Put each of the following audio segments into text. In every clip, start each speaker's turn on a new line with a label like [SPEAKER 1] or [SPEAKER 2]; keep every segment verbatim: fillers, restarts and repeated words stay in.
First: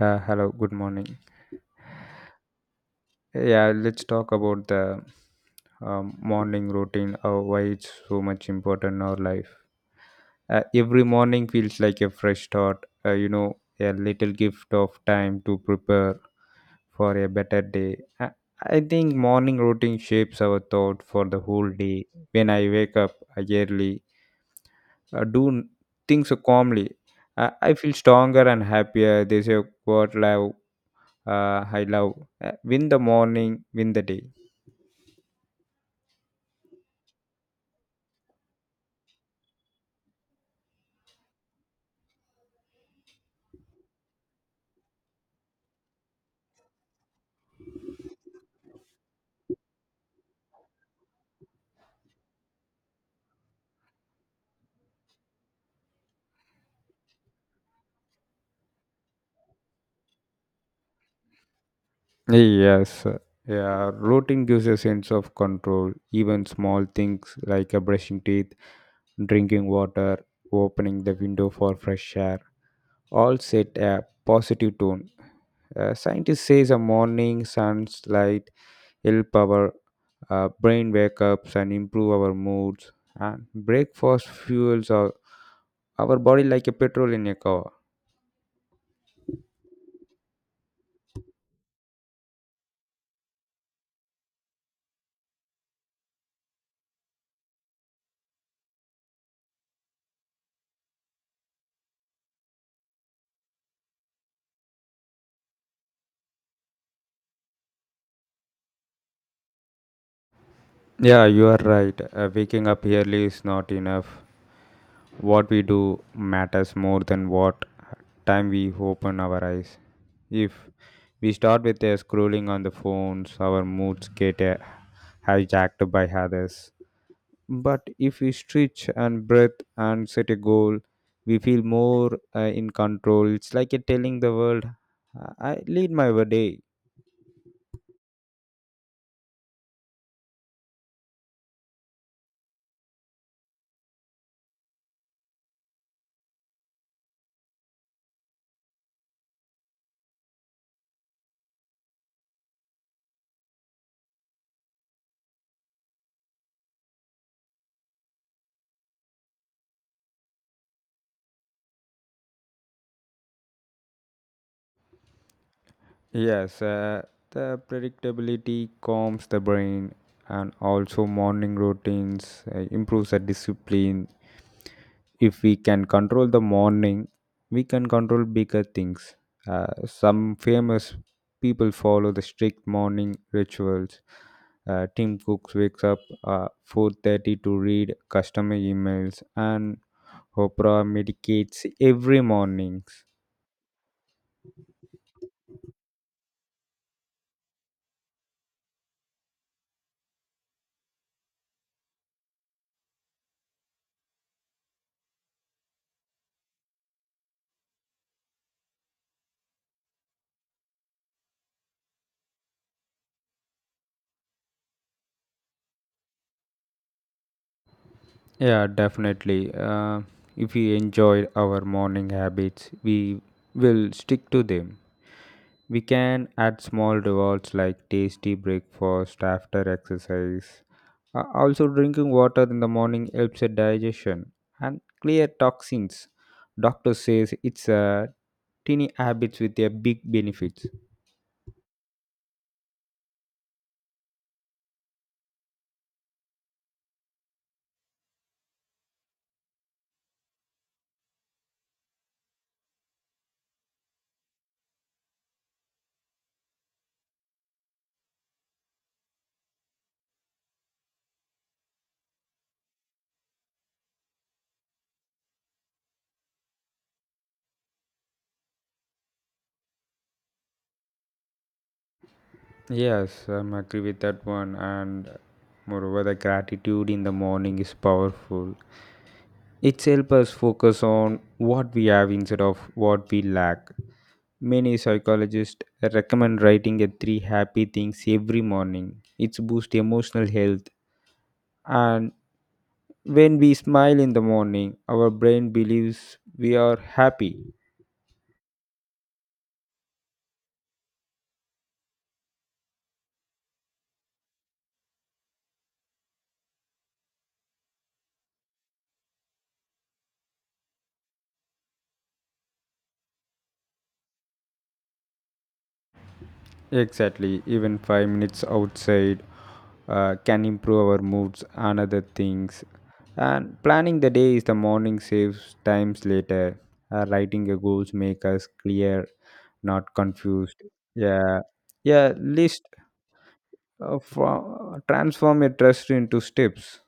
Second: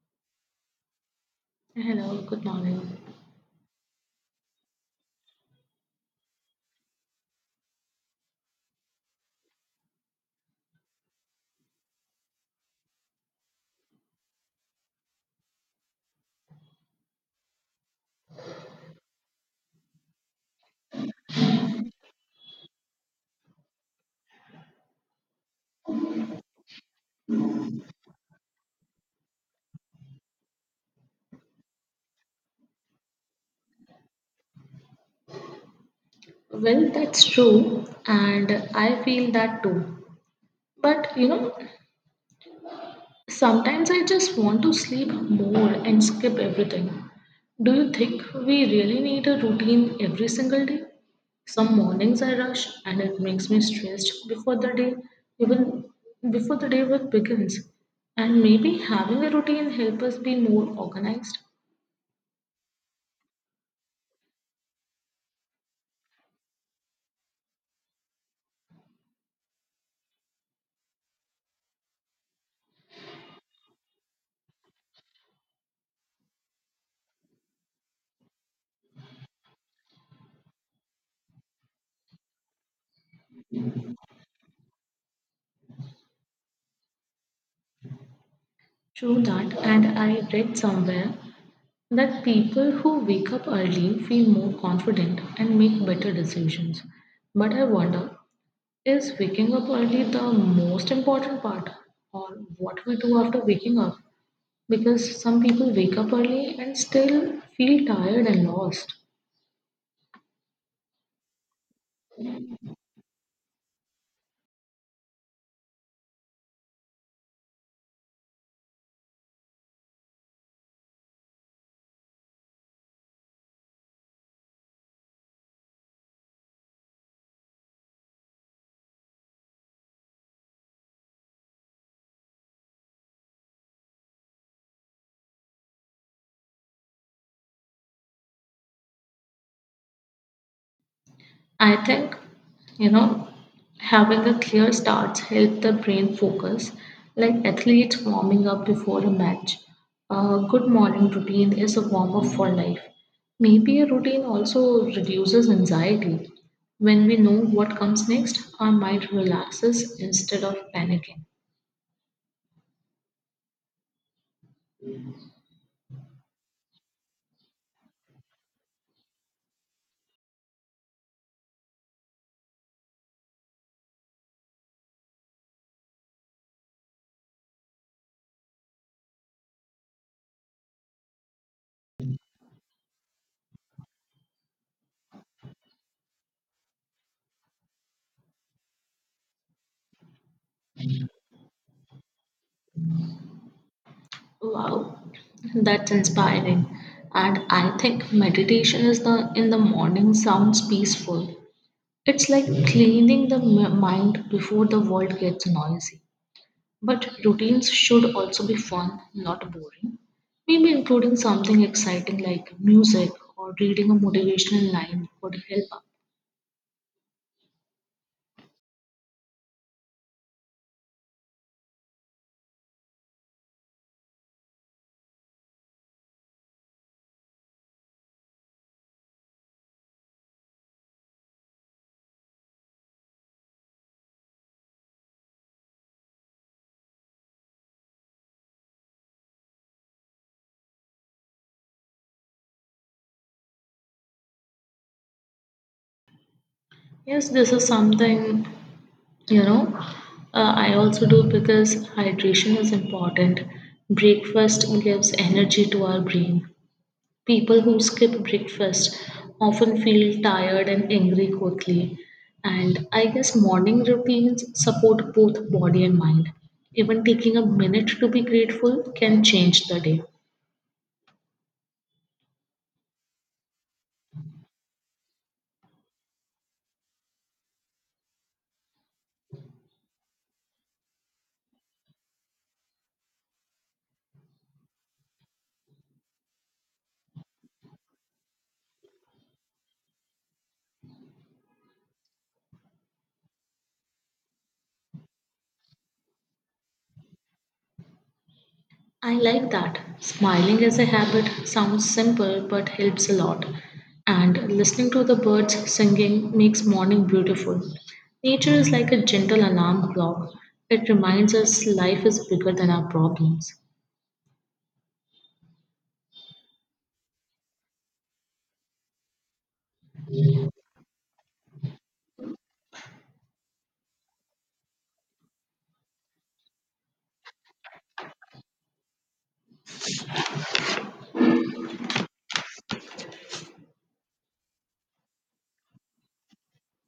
[SPEAKER 1] Uh, hello, good morning.
[SPEAKER 2] Hello, good morning.
[SPEAKER 1] Yeah, let's talk about the um, morning routine, uh, why it's so much important in our life. Uh, every morning feels like a fresh start, uh, you know, a little gift of time to prepare for a better day. I, I think morning routine shapes our thought for the whole day. When I wake up uh, early, uh, do n- things calmly. I I feel stronger and happier. They say what life uh, I love. Uh, win the morning, win the day.
[SPEAKER 2] Well, that's true, and I feel that too. But you know, sometimes I just want to sleep more and skip everything. Do you think we really need a routine every single day? Some mornings I rush and it makes me stressed before the day even before the day work begins. And maybe having a routine helps us be more organized.
[SPEAKER 1] Yes. Yeah, routine gives a sense of control. Even small things like uh, brushing teeth, drinking water, opening the window for fresh air, all set a positive tone. Uh, scientists say the morning sunlight help our uh, brain wake ups and improve our moods. And breakfast fuels our, our body like a petrol in a car.
[SPEAKER 2] True that, and I read somewhere that people who wake up early feel more confident and make better decisions. But I wonder, is waking up early the most important part or what we do after waking up? Because some people wake up early and still feel tired and lost.
[SPEAKER 1] Yeah, you are right. Uh, waking up early is not enough. What we do matters more than what time we open our eyes. If we start with uh, scrolling on the phones, our moods get uh, hijacked by others. But if we stretch and breathe and set a goal, we feel more uh, in control. It's like a telling the world, I I lead my day.
[SPEAKER 2] I think, you know, having a clear start helps the brain focus, like athletes warming up before a match. A good morning routine is a warm up for life. Maybe a routine also reduces anxiety. When we know what comes next, our mind relaxes instead of panicking.
[SPEAKER 1] Yes, uh, the predictability calms the brain, and also morning routines uh, improves the discipline. If we can control the morning, we can control bigger things. Uh, some famous people follow the strict morning rituals. Uh, Tim Cooks wakes up uh, four thirty to read customer emails, and Oprah meditates every morning.
[SPEAKER 2] Wow, that's inspiring. And I think meditation is the in the morning sounds peaceful. It's like cleaning the m- mind before the world gets noisy. But routines should also be fun, not boring. Maybe including something exciting like music or reading a motivational line would help out.
[SPEAKER 1] Yeah, definitely. Uh, if we enjoy our morning habits, we will stick to them. We can add small rewards like tasty breakfast after exercise. Uh, also, drinking water in the morning helps with digestion and clear toxins. Doctor says it's a teeny habits with a big benefits.
[SPEAKER 2] Yes, this is something you know uh, I also do because hydration is important. Breakfast gives energy to our brain. People who skip breakfast often feel tired and angry quickly. And I guess morning routines support both body and mind. Even taking a minute to be grateful can change the day.
[SPEAKER 1] Yes, I'm agree with that one. And moreover, the gratitude in the morning is powerful. It helps us focus on what we have instead of what we lack. Many psychologists recommend writing a three happy things every morning. It's boost emotional health, and when we smile in the morning, our brain believes we are happy.
[SPEAKER 2] I like that. Smiling as a habit sounds simple but helps a lot. And listening to the birds singing makes morning beautiful. Nature is like a gentle alarm clock. It reminds us life is bigger than our problems.
[SPEAKER 1] Exactly, even five minutes outside uh, can improve our moods and other things. And planning the day is the morning saves times later. Uh, writing your goals make us clear, not confused. Yeah, yeah. List uh, for, transform your trust into steps.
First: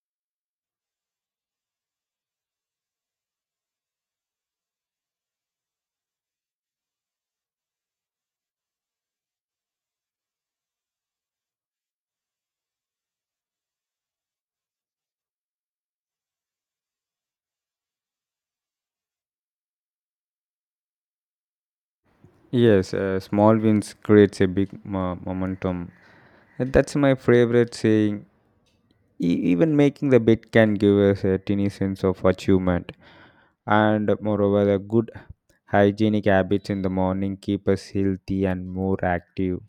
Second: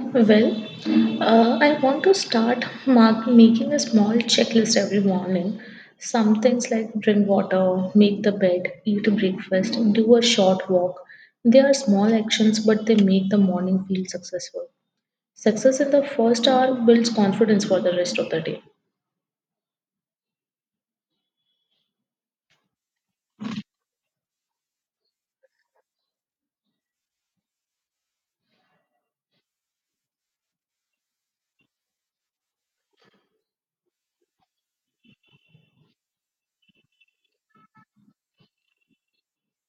[SPEAKER 2] Well, uh, I want to start mark, making a small checklist every morning. Some things like drink water, make the bed, eat breakfast, do a short walk. They are small actions, but they make the morning feel successful. Success in the first hour builds confidence for the rest of the day.
[SPEAKER 1] Yes, uh, small wins creates a big mo- momentum. And that's my favorite saying. E- even making the bit can give us a tiny sense of achievement. And moreover, the good hygienic habits in the morning keep us healthy and more active.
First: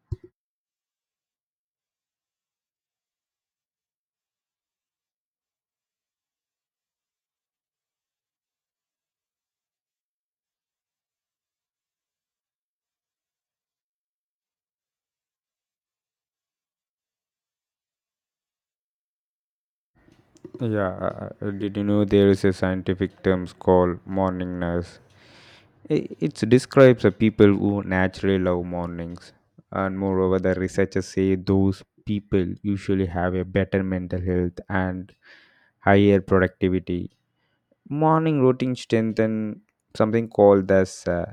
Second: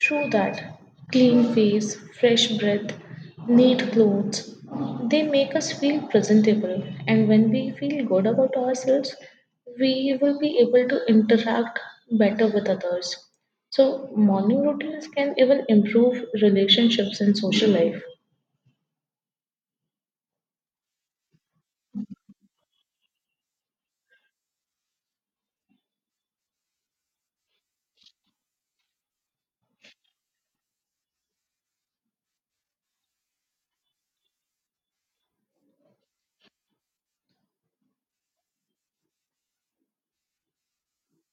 [SPEAKER 2] True that. Clean face, fresh breath, neat clothes, they make us feel presentable. And when we feel good about ourselves, we will be able to interact better with others. So, morning routines can even improve relationships and social life.
[SPEAKER 1] Yeah. Uh, uh, did you know there is a scientific terms called morningness? I- it describes the people who naturally love mornings, and moreover the researchers say those people usually have a better mental health and higher productivity. Morning routine strengthen something called as uh,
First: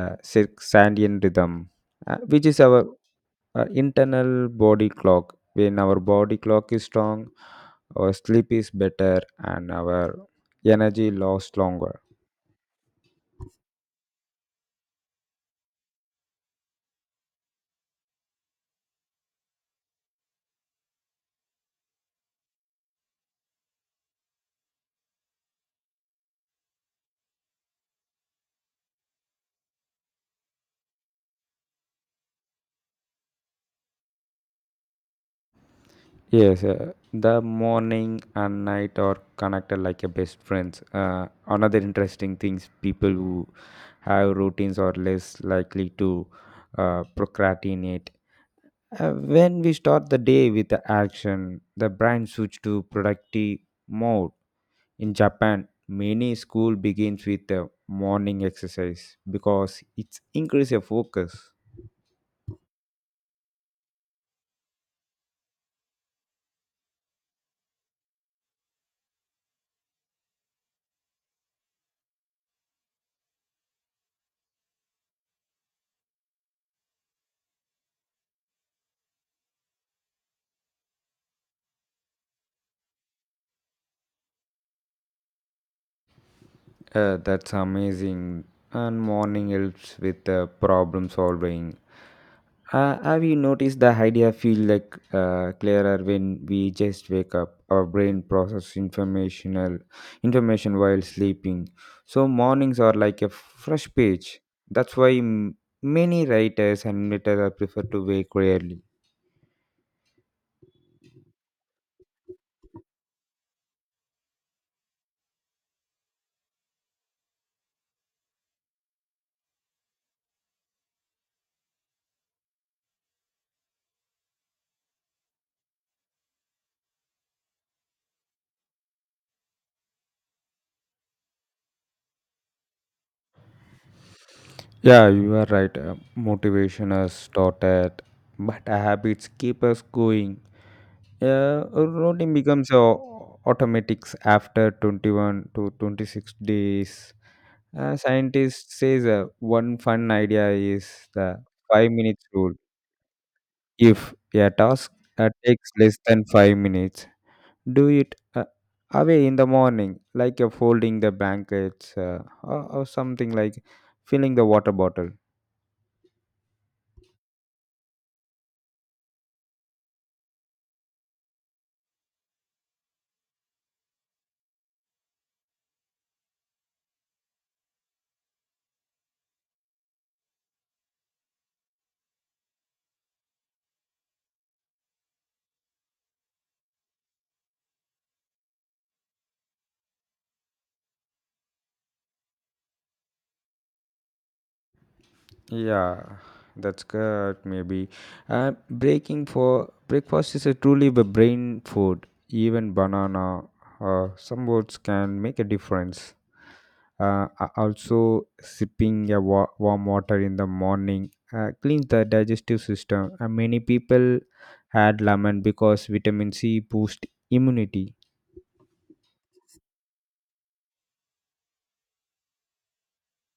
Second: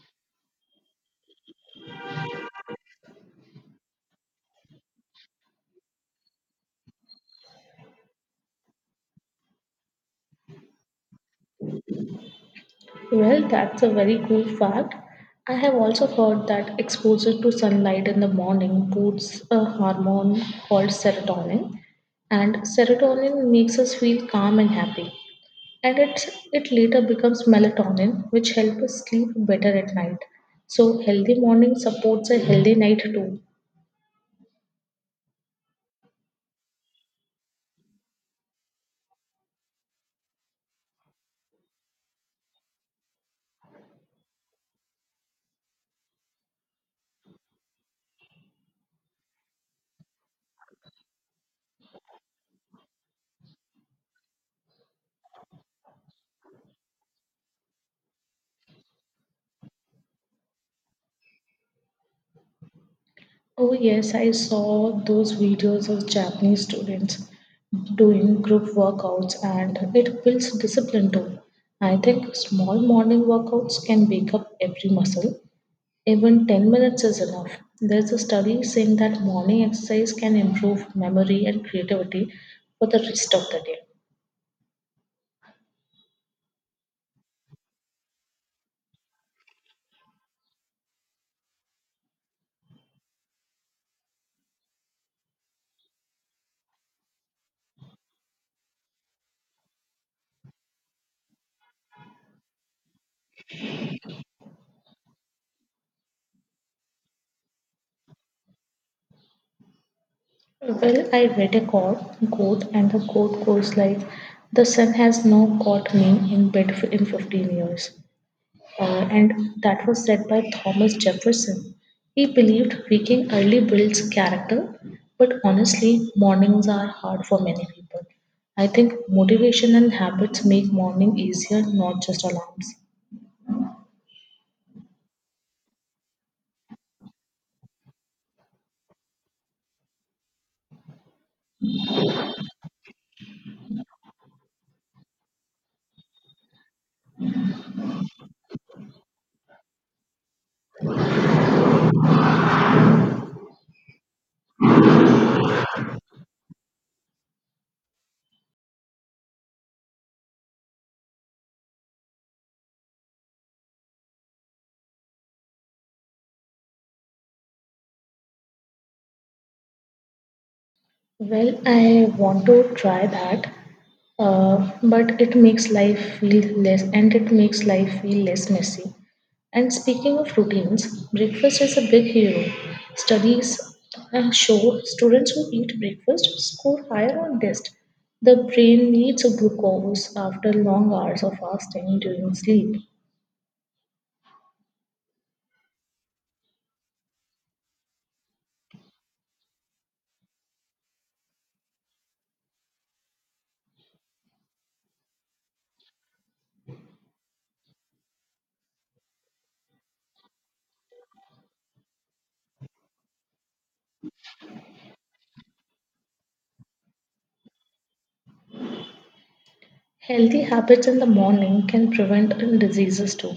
[SPEAKER 1] uh, circadian rhythm, uh, which is our uh, internal body clock. When our body clock is strong, our sleep is better and our energy lasts longer.
[SPEAKER 2] Well, that's a very cool fact. I have also heard that exposure to sunlight in the morning boosts a hormone called serotonin, and serotonin makes us feel calm and happy. And it, it later becomes melatonin, which helps us sleep better at night. So, healthy morning supports a healthy night too.
[SPEAKER 1] Yes, uh, the morning and night are connected like a best friends. Uh, another interesting things, people who have routines are less likely to uh, procrastinate. Uh, when we start the day with the action, the brain switch to productive mode. In Japan, many school begins with a morning exercise because it's increase your focus.
[SPEAKER 2] Oh, yes, I saw those videos of Japanese students doing group workouts and it builds discipline too. I think small morning workouts can wake up every muscle. Even ten minutes is enough. There's a study saying that morning exercise can improve memory and creativity for the rest of the day.
[SPEAKER 1] Uh, that's amazing. And morning helps with uh, problem solving. Uh, have you noticed the idea feel like uh, clearer when we just wake up? Our brain process informational information while sleeping. So mornings are like a fresh page. That's why m- many writers and writers prefer to wake early.
[SPEAKER 2] Well, I read a quote, quote, and the quote goes like, "The sun has now caught me in bed in fifteen years." uh, and that was said by Thomas Jefferson. He believed waking early builds character, but honestly, mornings are hard for many people. I think motivation and habits make morning easier, not just alarms.
[SPEAKER 1] Yeah, you are right. Uh, motivation is taught at, but habits keep us going. Yeah, a routine becomes a automatics after twenty-one to twenty-six days. Uh, scientists says uh, one fun idea is the five minutes rule. If a task uh, takes less than five minutes, do it uh, away in the morning, like uh, folding the blankets uh, or, or something like filling the water bottle.
[SPEAKER 2] Well, I want to try that, uh, but it makes life feel less, and it makes life feel less messy. And speaking of routines, breakfast is a big hero. Studies uh, show students who eat breakfast score higher on tests. The brain needs glucose after long hours of fasting during sleep.
[SPEAKER 1] Yeah, that's good. Maybe uh, breaking for breakfast is a truly the brain food. Even banana or some oats can make a difference. Uh, a- also, sipping a wa- warm water in the morning uh, cleans the digestive system. And many people add lemon because vitamin C boosts immunity.
[SPEAKER 2] Healthy habits in the morning can prevent diseases too.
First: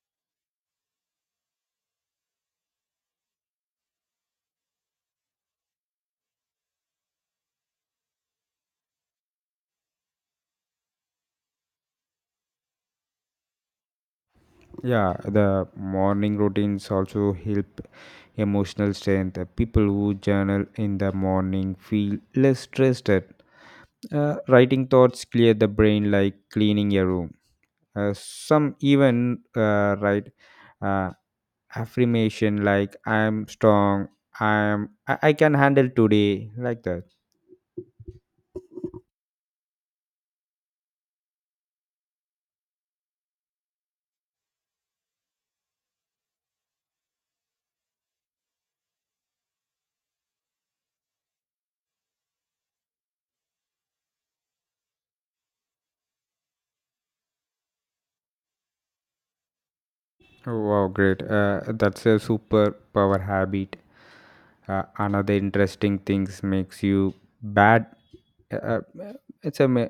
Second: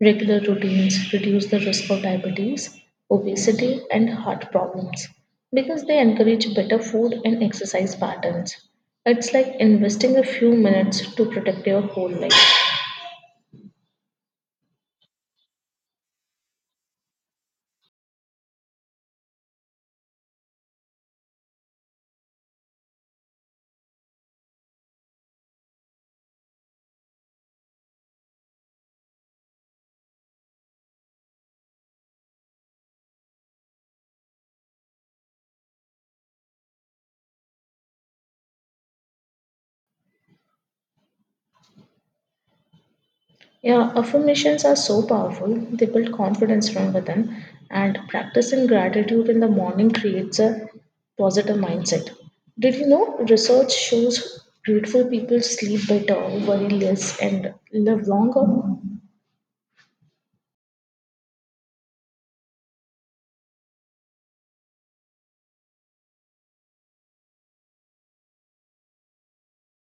[SPEAKER 2] Regular routines reduce the risk of diabetes, obesity, and heart problems because they encourage better food and exercise patterns. It's like investing a few minutes to protect your whole life.
[SPEAKER 1] Yeah, the morning routines also help emotional strength. Uh, People who journal in the morning feel less stressed. Uh, writing thoughts clear the brain like cleaning a room. Uh, some even uh, write uh, affirmation like "I am strong," "I am," I-, "I can handle today," like that.
[SPEAKER 2] Yeah, affirmations are so powerful. They build confidence from within, and practicing gratitude in the morning creates a positive mindset. Did you know research shows grateful people sleep better, worry less, and live longer?
[SPEAKER 1] Wow, great. Uh, that's a super power habit. Uh, another interesting things makes you bad. Uh, uh, it's a ma-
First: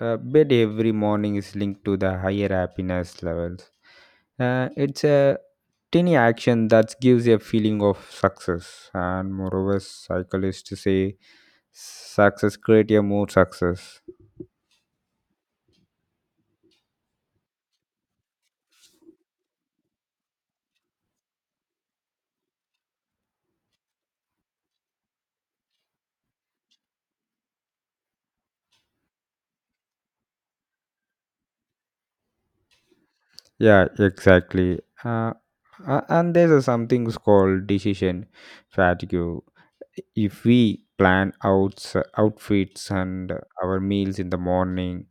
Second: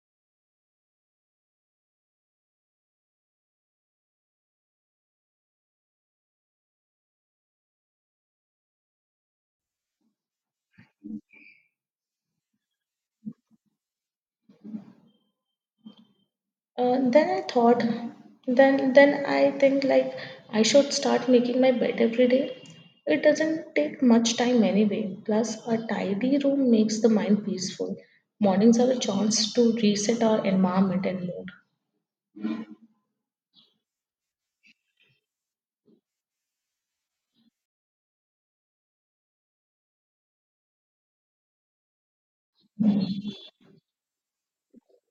[SPEAKER 1] uh, bed every morning is linked to the higher happiness levels. Uh, it's a tiny action that gives a feeling of success, and moreover, psychologists say success create a more success.
[SPEAKER 2] Uh, then I thought, then then I think like I should start making my bed every day. It doesn't take much time anyway. Plus, a tidy room makes the mind peaceful. Mornings are a chance to reset our environment and mood.
[SPEAKER 1] Yeah, exactly. Uh, a- and there's a something called decision fatigue. If we plan outs outfits and our meals in the morning,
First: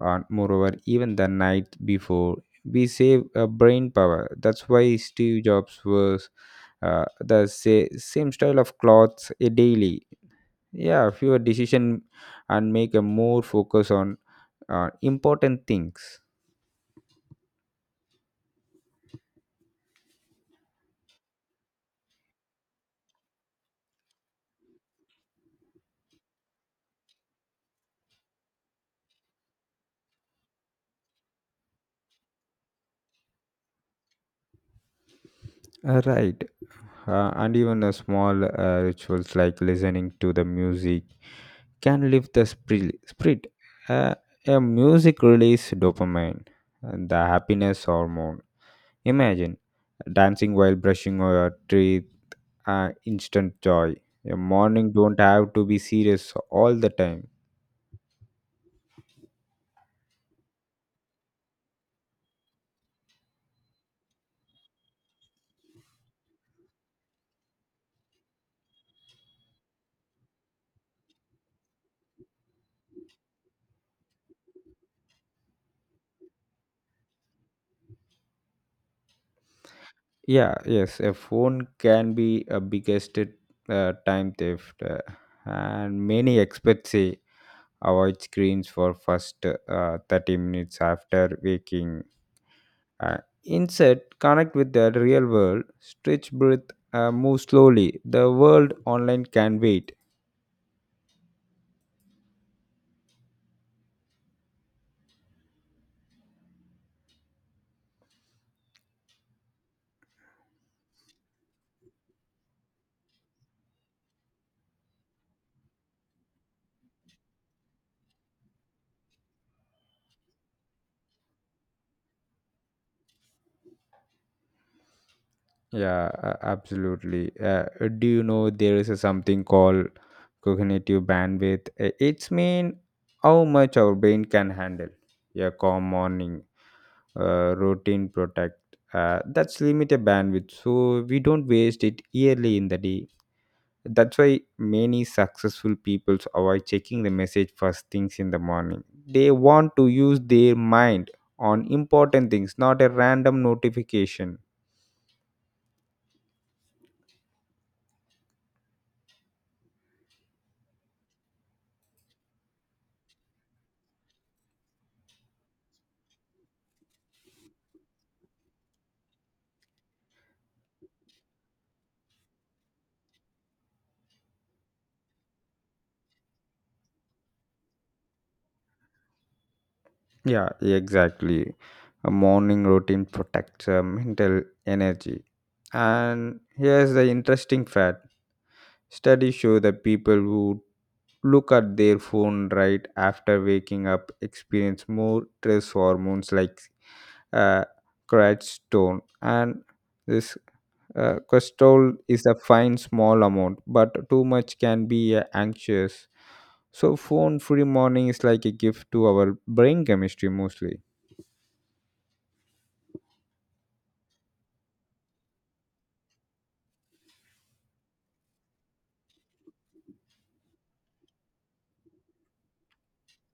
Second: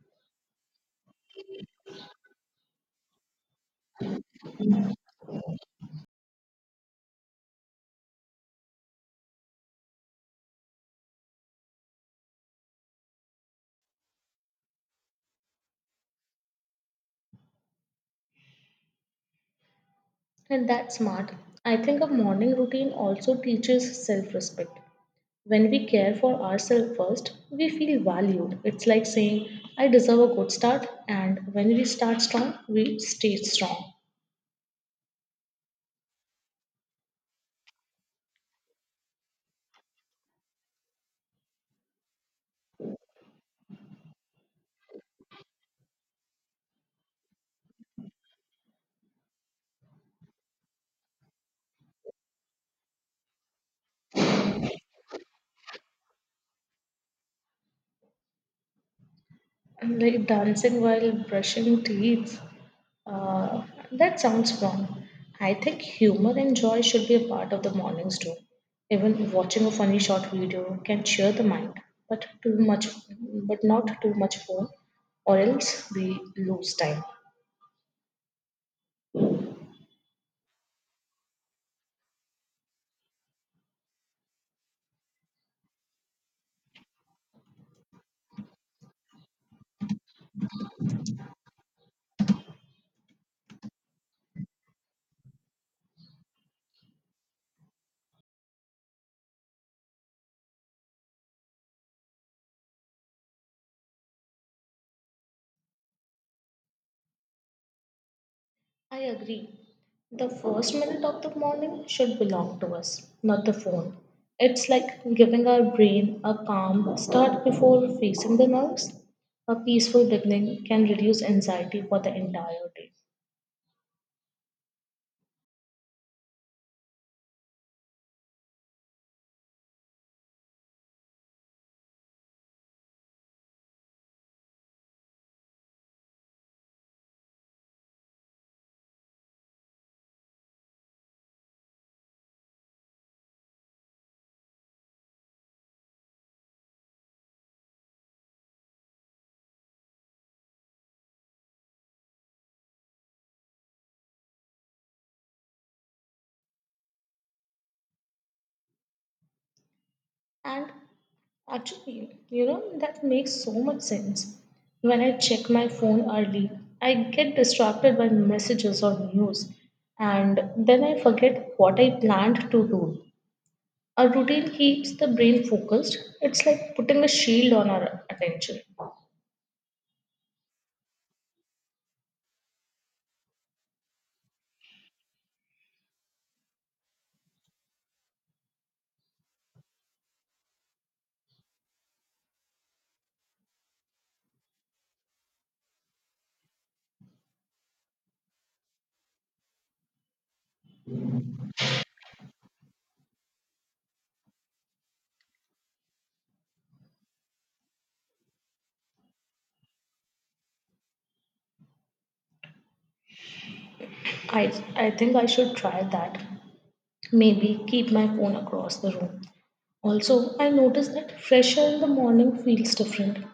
[SPEAKER 1] and moreover even the night before, we save uh, brain power. That's why Steve Jobs was uh, the say, same style of clothes a daily. Yeah, fewer decision and make a more focus on uh, important things.
[SPEAKER 2] And that's smart. I think a morning routine also teaches self-respect. When we care for ourselves first, we feel valued. It's like saying, "I deserve a good start," and when we start strong, we stay strong.
[SPEAKER 1] Uh, right. Uh, and even a small uh, rituals like listening to the music can lift the spri- spirit. Uh, a music release dopamine, uh, the happiness hormone. Imagine dancing while brushing your teeth, uh, instant joy. A morning don't have to be serious all the time.
[SPEAKER 2] And like dancing while brushing teeth. Uh, that sounds fun. I think humor and joy should be a part of the mornings too. Even watching a funny short video can cheer the mind, but too much, but not too much phone, or else we lose time.
[SPEAKER 1] Yeah, yes, a phone can be a biggest uh, time theft, uh, and many experts say avoid screens for first uh, thirty minutes after waking. Uh, instead, connect with the real world. Stretch, breathe, uh, move slowly. The world online can wait.
[SPEAKER 2] I agree. The first minute of the morning should belong to us, not the phone. It's like giving our brain a calm start before facing the nerves. A peaceful beginning can reduce anxiety for the entire day.
[SPEAKER 1] Yeah, uh, absolutely. Uh, do you know there is a something called cognitive bandwidth? Uh, It's mean how much our brain can handle. Yeah, calm morning, uh, routine protect. Uh, that's limited bandwidth, so we don't waste it yearly in the day. That's why many successful people avoid checking the message first things in the morning. They want to use their mind on important things, not a random notification.
[SPEAKER 2] And actually, you know, that makes so much sense. When I check my phone early, I get distracted by messages or news, and then I forget what I planned to do. Our routine keeps the brain focused. It's like putting a shield on our attention.
[SPEAKER 1] Yeah, exactly. A morning routine protects uh, mental energy. And here's the interesting fact, studies show that people who look at their phone right after waking up experience more stress hormones like uh, cortisol, and this Uh, cholesterol is a fine small amount, but too much can be uh, anxious. So phone free morning is like a gift to our brain chemistry mostly.
[SPEAKER 2] I, I think I should try that. Maybe keep my phone across the room. Also, I noticed that fresh air in the morning feels different.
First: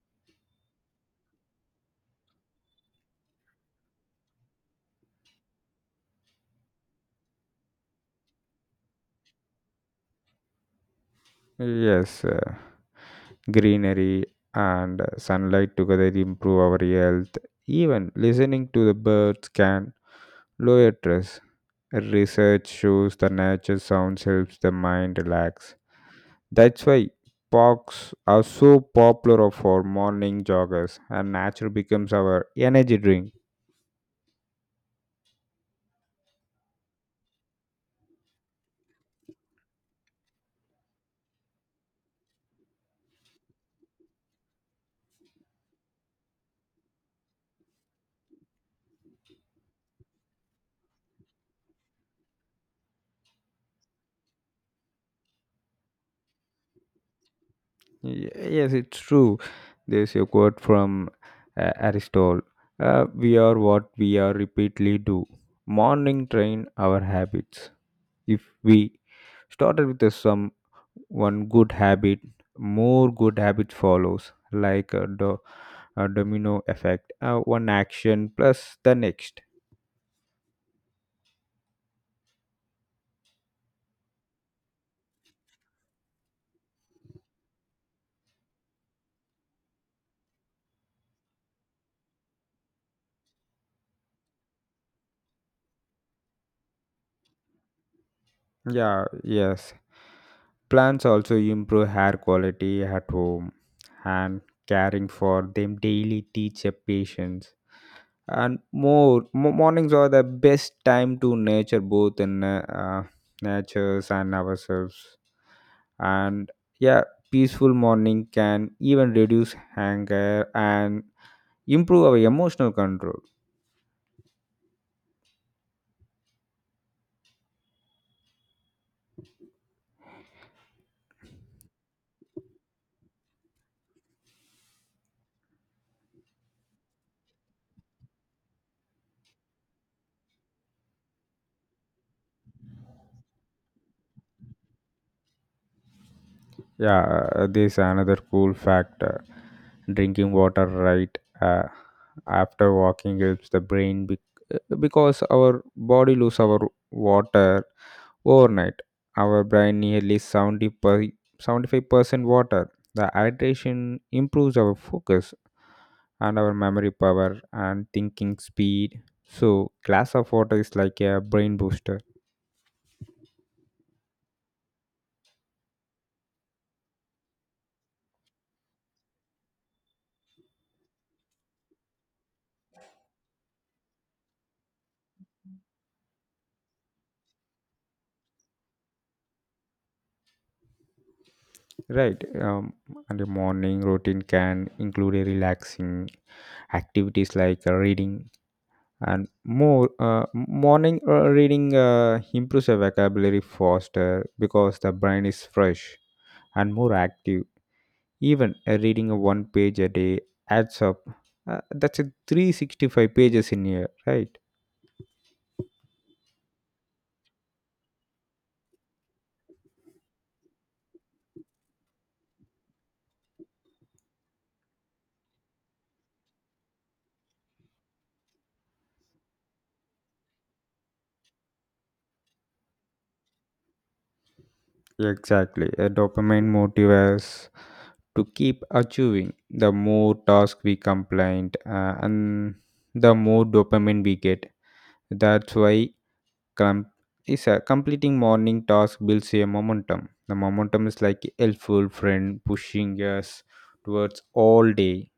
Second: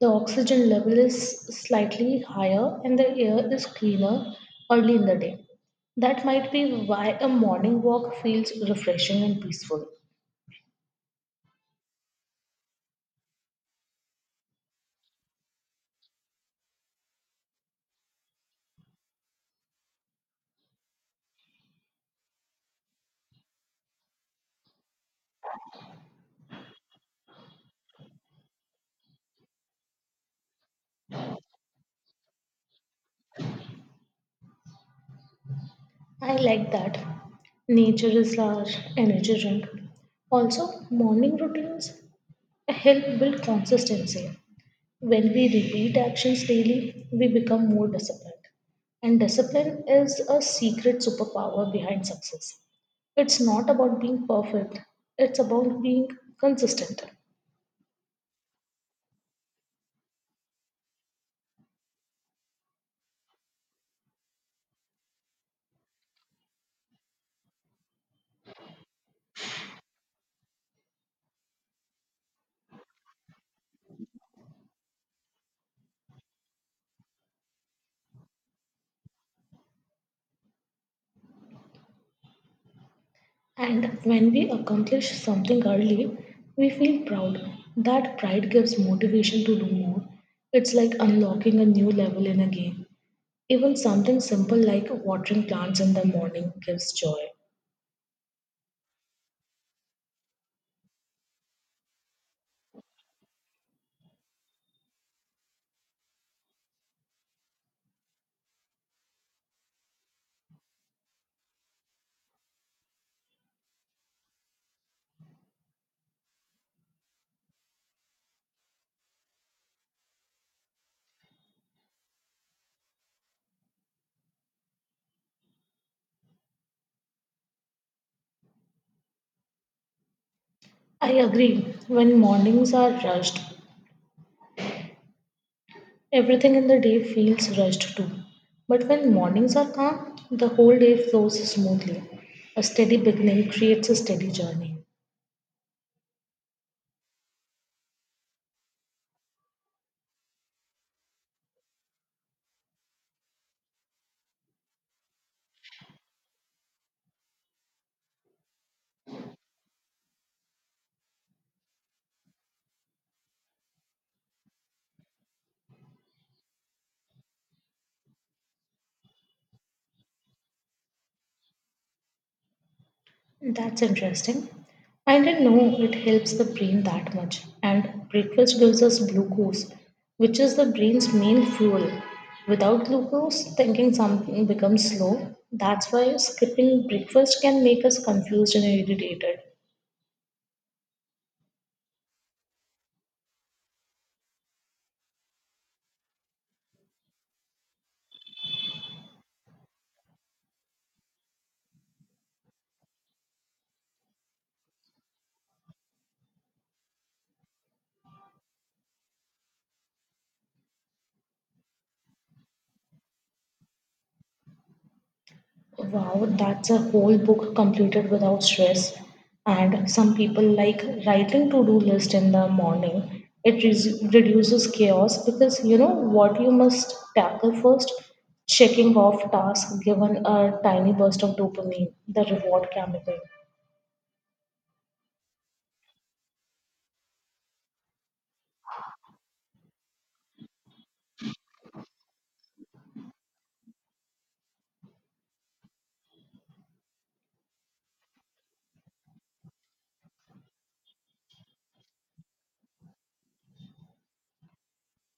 [SPEAKER 2] The oxygen level is slightly higher and the air is cleaner early in the day. That might be why a morning walk feels refreshing and peaceful.
[SPEAKER 1] Yes, uh, greenery and uh, sunlight together improve our health. Even listening to the birds can lower stress. Research shows the nature sounds helps the mind relax. That's why parks are so popular for morning joggers, and nature becomes our energy drink.
[SPEAKER 2] I like that. Nature is our energy drink. Also, morning routines help build consistency. When we repeat actions daily, we become more disciplined. And discipline is a secret superpower behind success. It's not about being perfect, it's about being consistent.
[SPEAKER 1] Ye- Yes, it's true. There's a quote from uh, Aristotle. uh, We are what we are repeatedly do. Morning train our habits. If we started with uh, some one good habit, more good habits follows, like a, do, a domino effect. Uh, one action plus the next.
[SPEAKER 2] And when we accomplish something early, we feel proud. That pride gives motivation to do more. It's like unlocking a new level in a game. Even something simple like watering plants in the morning gives joy.
[SPEAKER 1] Yeah, yes. Plants also improve hair quality at home, and caring for them daily teach a patience. And more mo- mornings are the best time to nature both in uh, uh, natures and ourselves. And yeah, peaceful morning can even reduce anger and improve our emotional control.
[SPEAKER 2] I agree. When mornings are rushed, everything in the day feels rushed too. But when mornings are calm, the whole day flows smoothly. A steady beginning creates a steady journey.
[SPEAKER 1] Yeah, uh, this another cool factor, drinking water right uh, after walking helps the brain bec- uh, because our body lose our water overnight. Our brain nearly seventy per, seventy-five percent water. The hydration improves our focus and our memory power and thinking speed. So, glass of water is like a brain booster,
[SPEAKER 2] That's interesting. I didn't know it helps the brain that much. And breakfast gives us glucose, which is the brain's main fuel. Without glucose, thinking something becomes slow. That's why skipping breakfast can make us confused and irritated.
[SPEAKER 1] right? Um, and the morning routine can include a relaxing activities like uh, reading and more. Uh, morning uh, reading uh, improves our vocabulary faster because the brain is fresh and more active. Even uh, reading a one page a day adds up. Uh, that's a three hundred sixty-five pages in a year, right?
[SPEAKER 2] Wow, that's a whole book completed without stress. And some people like writing to-do list in the morning. It re- reduces chaos because you know what you must tackle first. Checking off tasks given a tiny burst of dopamine, the reward chemical.
[SPEAKER 1] Exactly. A dopamine motivates to keep achieving. The more tasks we complete, uh, and the more dopamine we get. That's why com- is a completing morning task builds a momentum. The momentum is like a helpful friend pushing us towards all day.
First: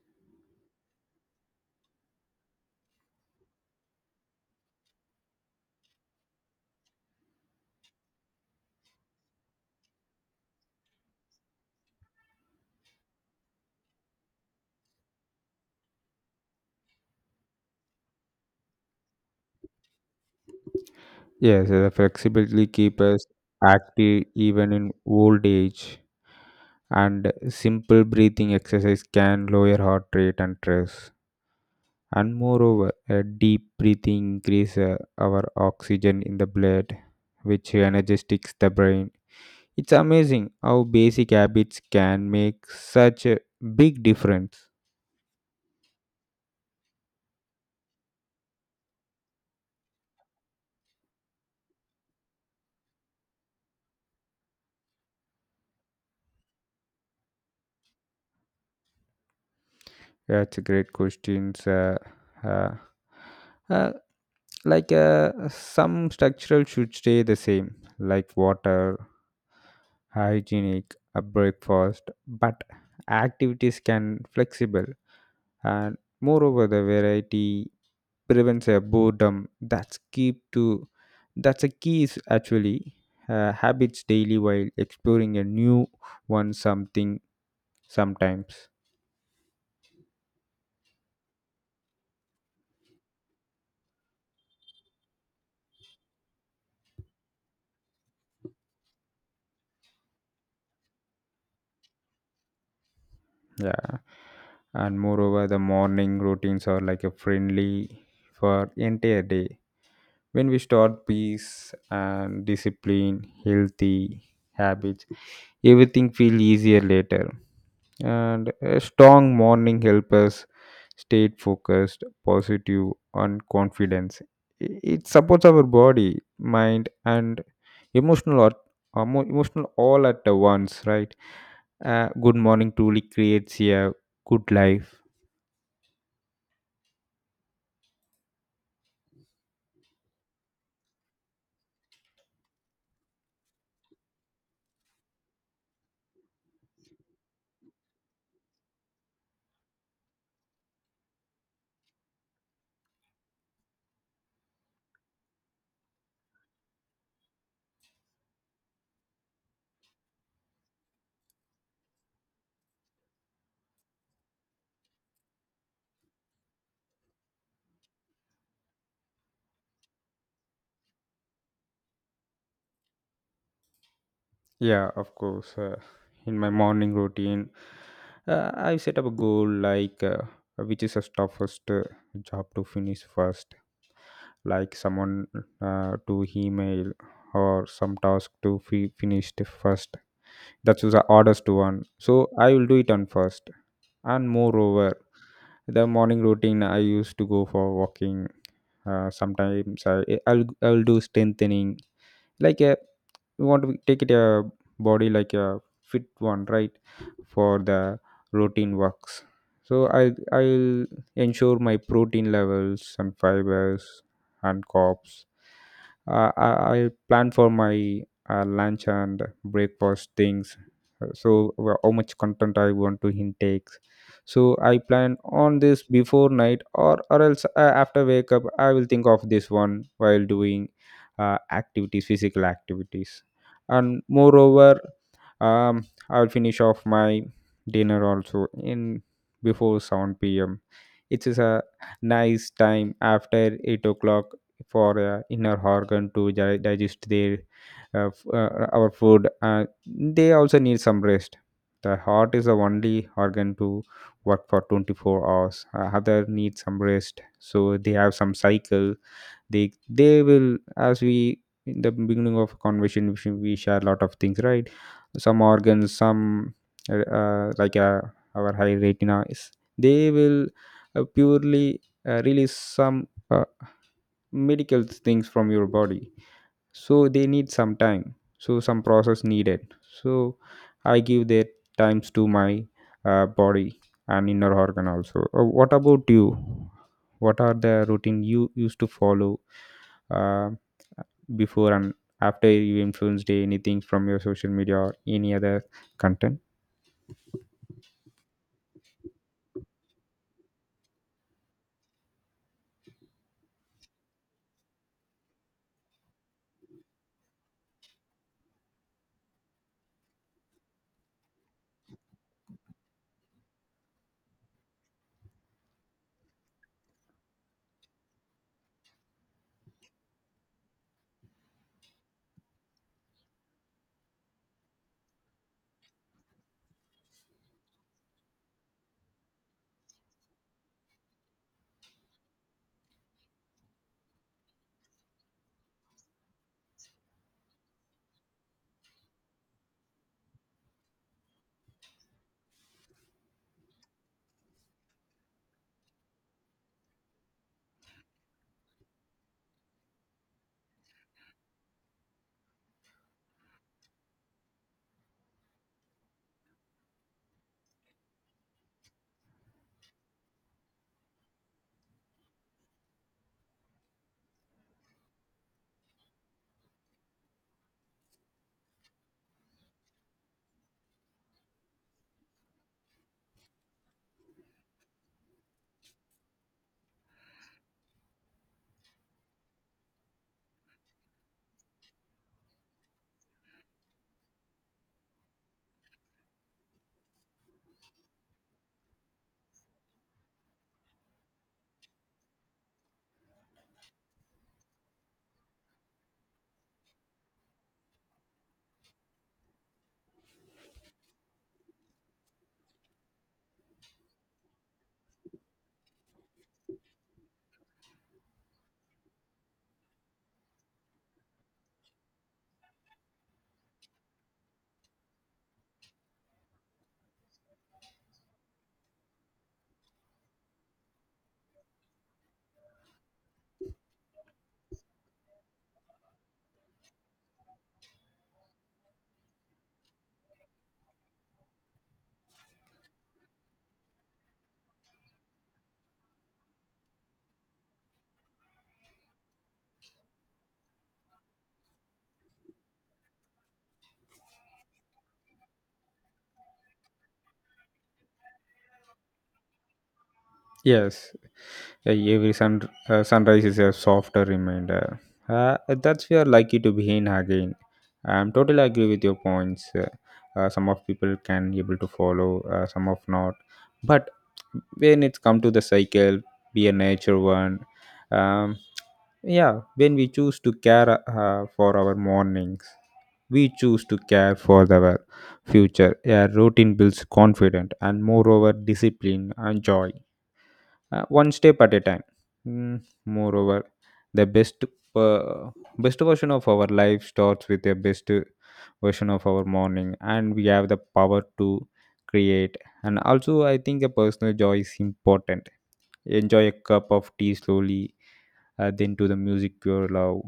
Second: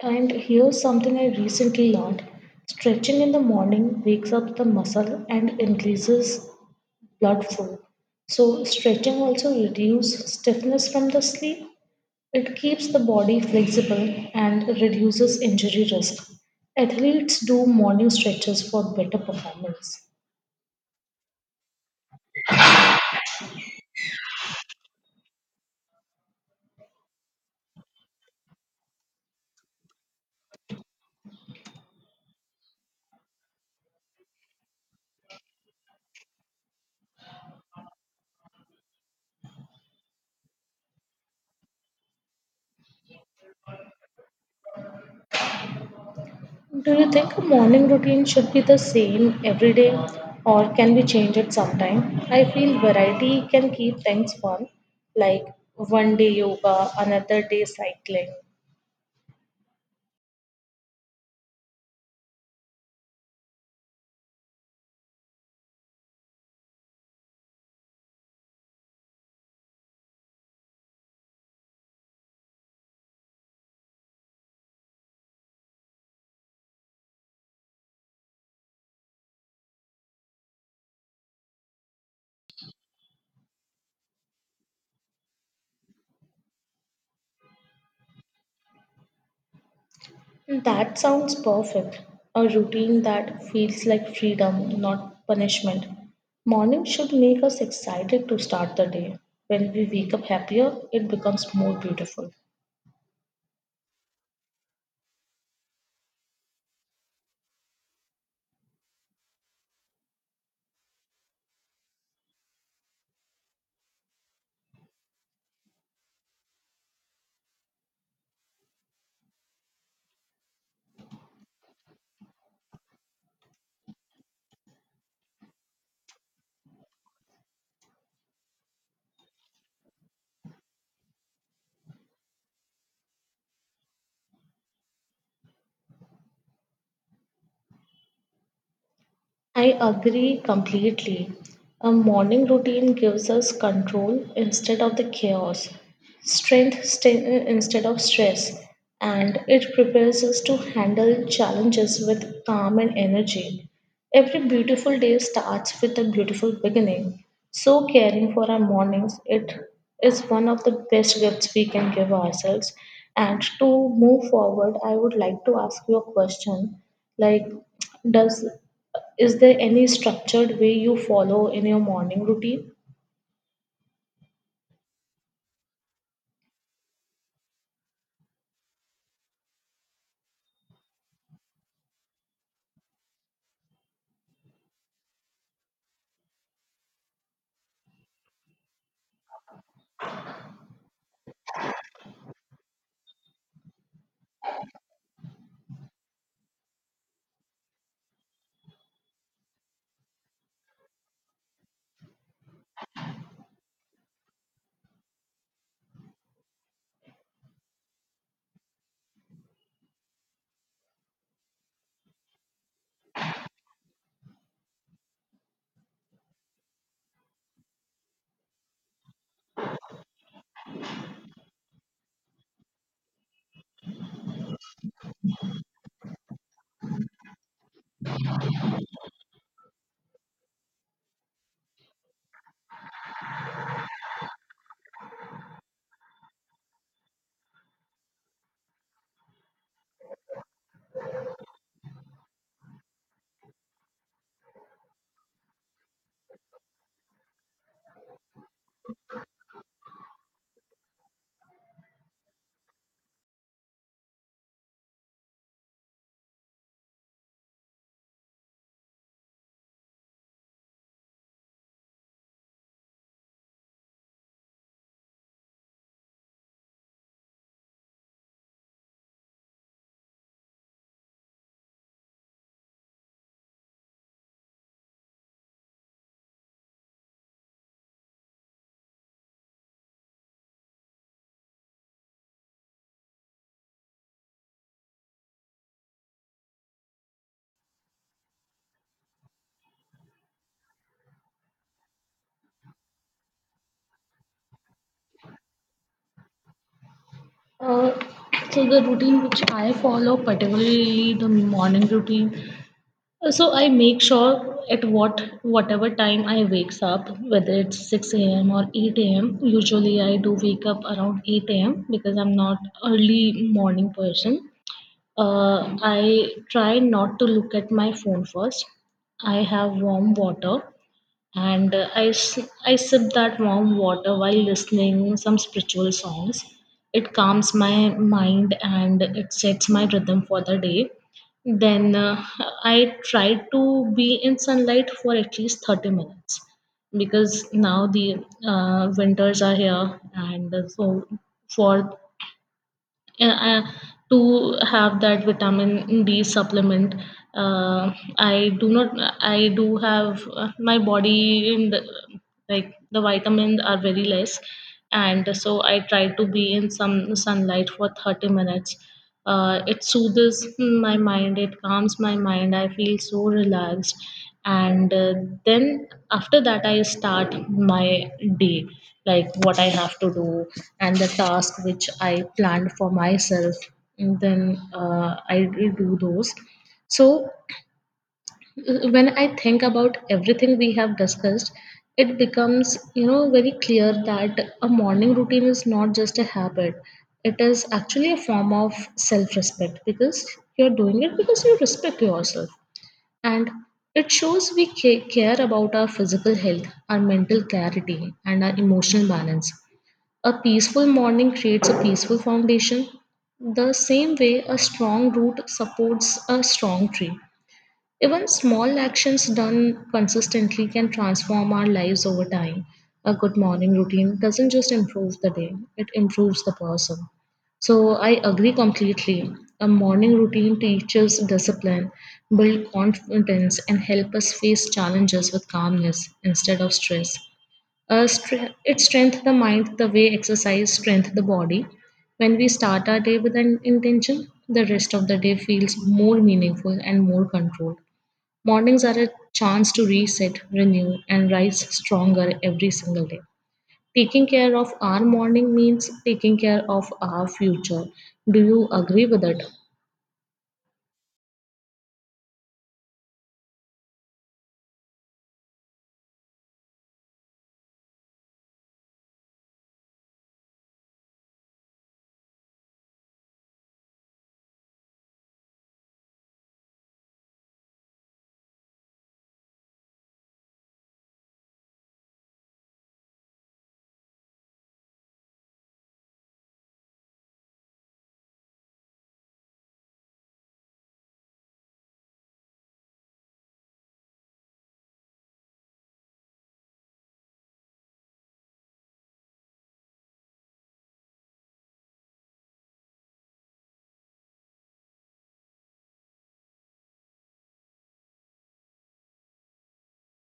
[SPEAKER 2] And here's something I recently learned. Stretching in the morning wakes up the muscle and increases blood flow. So stretching also reduces stiffness from the sleep. It keeps the body flexible and reduces injury risk. Athletes do morning stretches for better performance.
[SPEAKER 1] Yes, the flexibility keep us active even in old age, and simple breathing exercise can lower heart rate and stress. And moreover, a deep breathing increase uh, our oxygen in the blood, which energizes the brain. It's amazing how basic habits can make such a big difference.
[SPEAKER 2] Do you think a morning routine should be the same every day or can we change it sometime? I feel variety can keep things fun, like one day yoga, another day cycling.
[SPEAKER 1] That's a great questions. Uh, uh, uh, like uh, some structural should stay the same, like water hygienic a breakfast, but activities can flexible. And moreover, the variety prevents a boredom that's keep to that's a key is actually uh, habits daily while exploring a new one something sometimes
[SPEAKER 2] That sounds perfect. A routine that feels like freedom, not punishment. Morning should make us excited to start the day. When we wake up happier, it becomes more beautiful.
[SPEAKER 1] Yeah, and moreover, the morning routines are like a friendly for entire day. When we start peace and discipline, healthy habits, everything feel easier later. And a strong morning help us stay focused, positive, and confidence. I- it supports our body, mind, and emotional or emo- emotional all at the once, right? Uh, good morning truly creates a good life.
[SPEAKER 2] I agree completely. A morning routine gives us control instead of the chaos, strength st- instead of stress, and it prepares us to handle challenges with calm and energy. Every beautiful day starts with a beautiful beginning. So, caring for our mornings, it is one of the best gifts we can give ourselves. And to move forward, I would like to ask you a question. Like, does is there any structured way you follow in your morning routine?
[SPEAKER 1] Yeah, of course. Uh, in my morning routine, uh, I set up a goal like uh, which is a toughest uh, job to finish first, like someone uh, to email or some task to fi- finish the first. That was the hardest one, so I will do it on first. And moreover, the morning routine I used to go for walking. Uh, sometimes I I'll I'll do strengthening like a, you want to take it a body like a fit one, right? For the routine works. So I I'll ensure my protein levels and fibers and carbs. Uh, I I plan for my uh, lunch and breakfast things. Uh, So wha- how much content I want to intake. So I plan on this before night, or or else uh, after wake up I will think of this one while doing uh, activities, physical activities, and moreover. Um, I'll finish off my dinner also in before seven p m. It is a nice time after eight o'clock for uh, inner organ to di- digest their uh, f- uh, our food. Uh, they also need some rest. The heart is the only organ to work for twenty-four hours. Uh, other need some rest, so they have some cycle, they they will, as we in the beginning of conversation we we share a lot of things, right? Some organs, some uh, uh, like uh, our high retina is, they will uh, purely uh, release some uh, medical things from your body, so they need some time, so some process needed. So I give their times to my uh, body and inner organ also. Uh, what about you, what are the routine you used to follow? Uh, Before and after, you influenced anything from your social media or any other content?
[SPEAKER 2] Uh, so the routine which I follow, particularly the morning routine. Uh, So I make sure at what whatever time I wakes up, whether it's six a m or eight a m. Usually I do wake up around eight a m because I'm not early morning person. Uh, I try not to look at my phone first. I have warm water and uh, I, s- I sip that warm water while listening some spiritual songs. It calms my mind and it sets my rhythm for the day. Then uh, I try to be in sunlight for at least thirty minutes, because now the uh, winters are here, and so for uh, uh, to have that vitamin D supplement. Uh, I do not. I do have uh, my body in the, like the vitamins are very less, and so I try to be in some sunlight for thirty minutes. Uh, it soothes my mind, it calms my mind, I feel so relaxed. And uh, then after that, I start my day, like what I have to do, and the task which I planned for myself. And then uh, I do those. So when I think about everything we have discussed, it becomes, you know very clear that a morning routine is not just a habit. It is actually a form of self respect, because you're doing it because you respect yourself. And it shows we ca- care about our physical health, our mental clarity, and our emotional balance. A peaceful morning creates a peaceful foundation, the same way a strong root supports a strong tree. Even small actions done consistently can transform our lives over time. A good morning routine doesn't just improve the day, it improves the person. So I agree completely. A morning routine teaches discipline, build confidence, and help us face challenges with calmness instead of stress. Uh, stre- it strengthens the mind the way exercise strengthens the body. When we start our day with an intention, the rest of the day feels more meaningful and more controlled. Mornings are a chance to reset, renew, and rise stronger every single day. Taking care of our morning means taking care of our future. Do you agree with it?
[SPEAKER 1] Yes. uh, every sun uh, sunrise is a softer reminder uh, that's we are likely to begin again. I'm totally agree with your points. Uh, uh, some of people can able to follow, uh, some of not, but when it's come to the cycle, be a nature one. um, yeah, when we choose to care uh, for our mornings, we choose to care for our future. A routine builds confidence and, moreover, discipline and joy. Uh, one step at a time. Mm, moreover, the best uh, best version of our life starts with the best version of our morning, and we have the power to create. And also, I think a personal joy is important. Enjoy a cup of tea slowly, uh, then to the music you love,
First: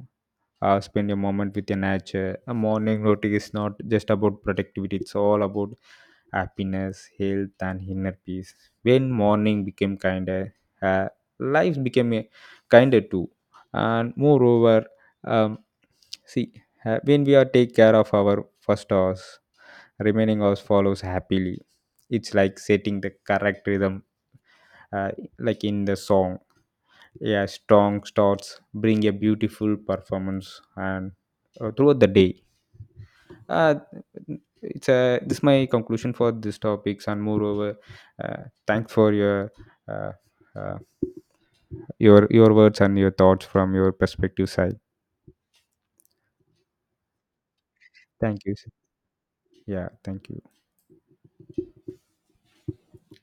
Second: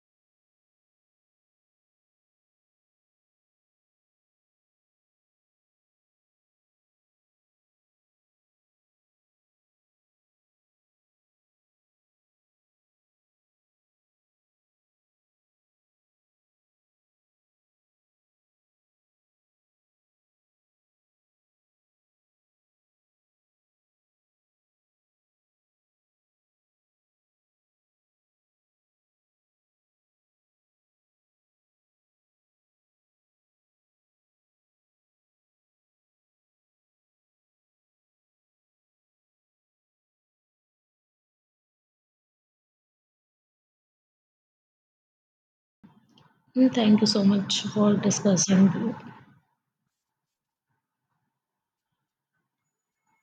[SPEAKER 1] uh, spend a moment with the nature. A morning routine is not just about productivity, it's all about happiness, health, and inner peace. When morning became kinder, uh, life became a kinder too. And moreover, um, see, uh, when we are take care of our first hours, remaining hours follows happily. It's like setting the correct rhythm, uh, like in the song. Yeah, strong starts bring a beautiful performance and uh, throughout the day. Uh, it's a This is my conclusion for these topics. And moreover, uh, thanks for your uh, uh, your your words and your thoughts from your perspective side.
[SPEAKER 2] Mm, Thank you so much for
[SPEAKER 1] Thank you.
[SPEAKER 2] discussing
[SPEAKER 1] Yeah, thank you.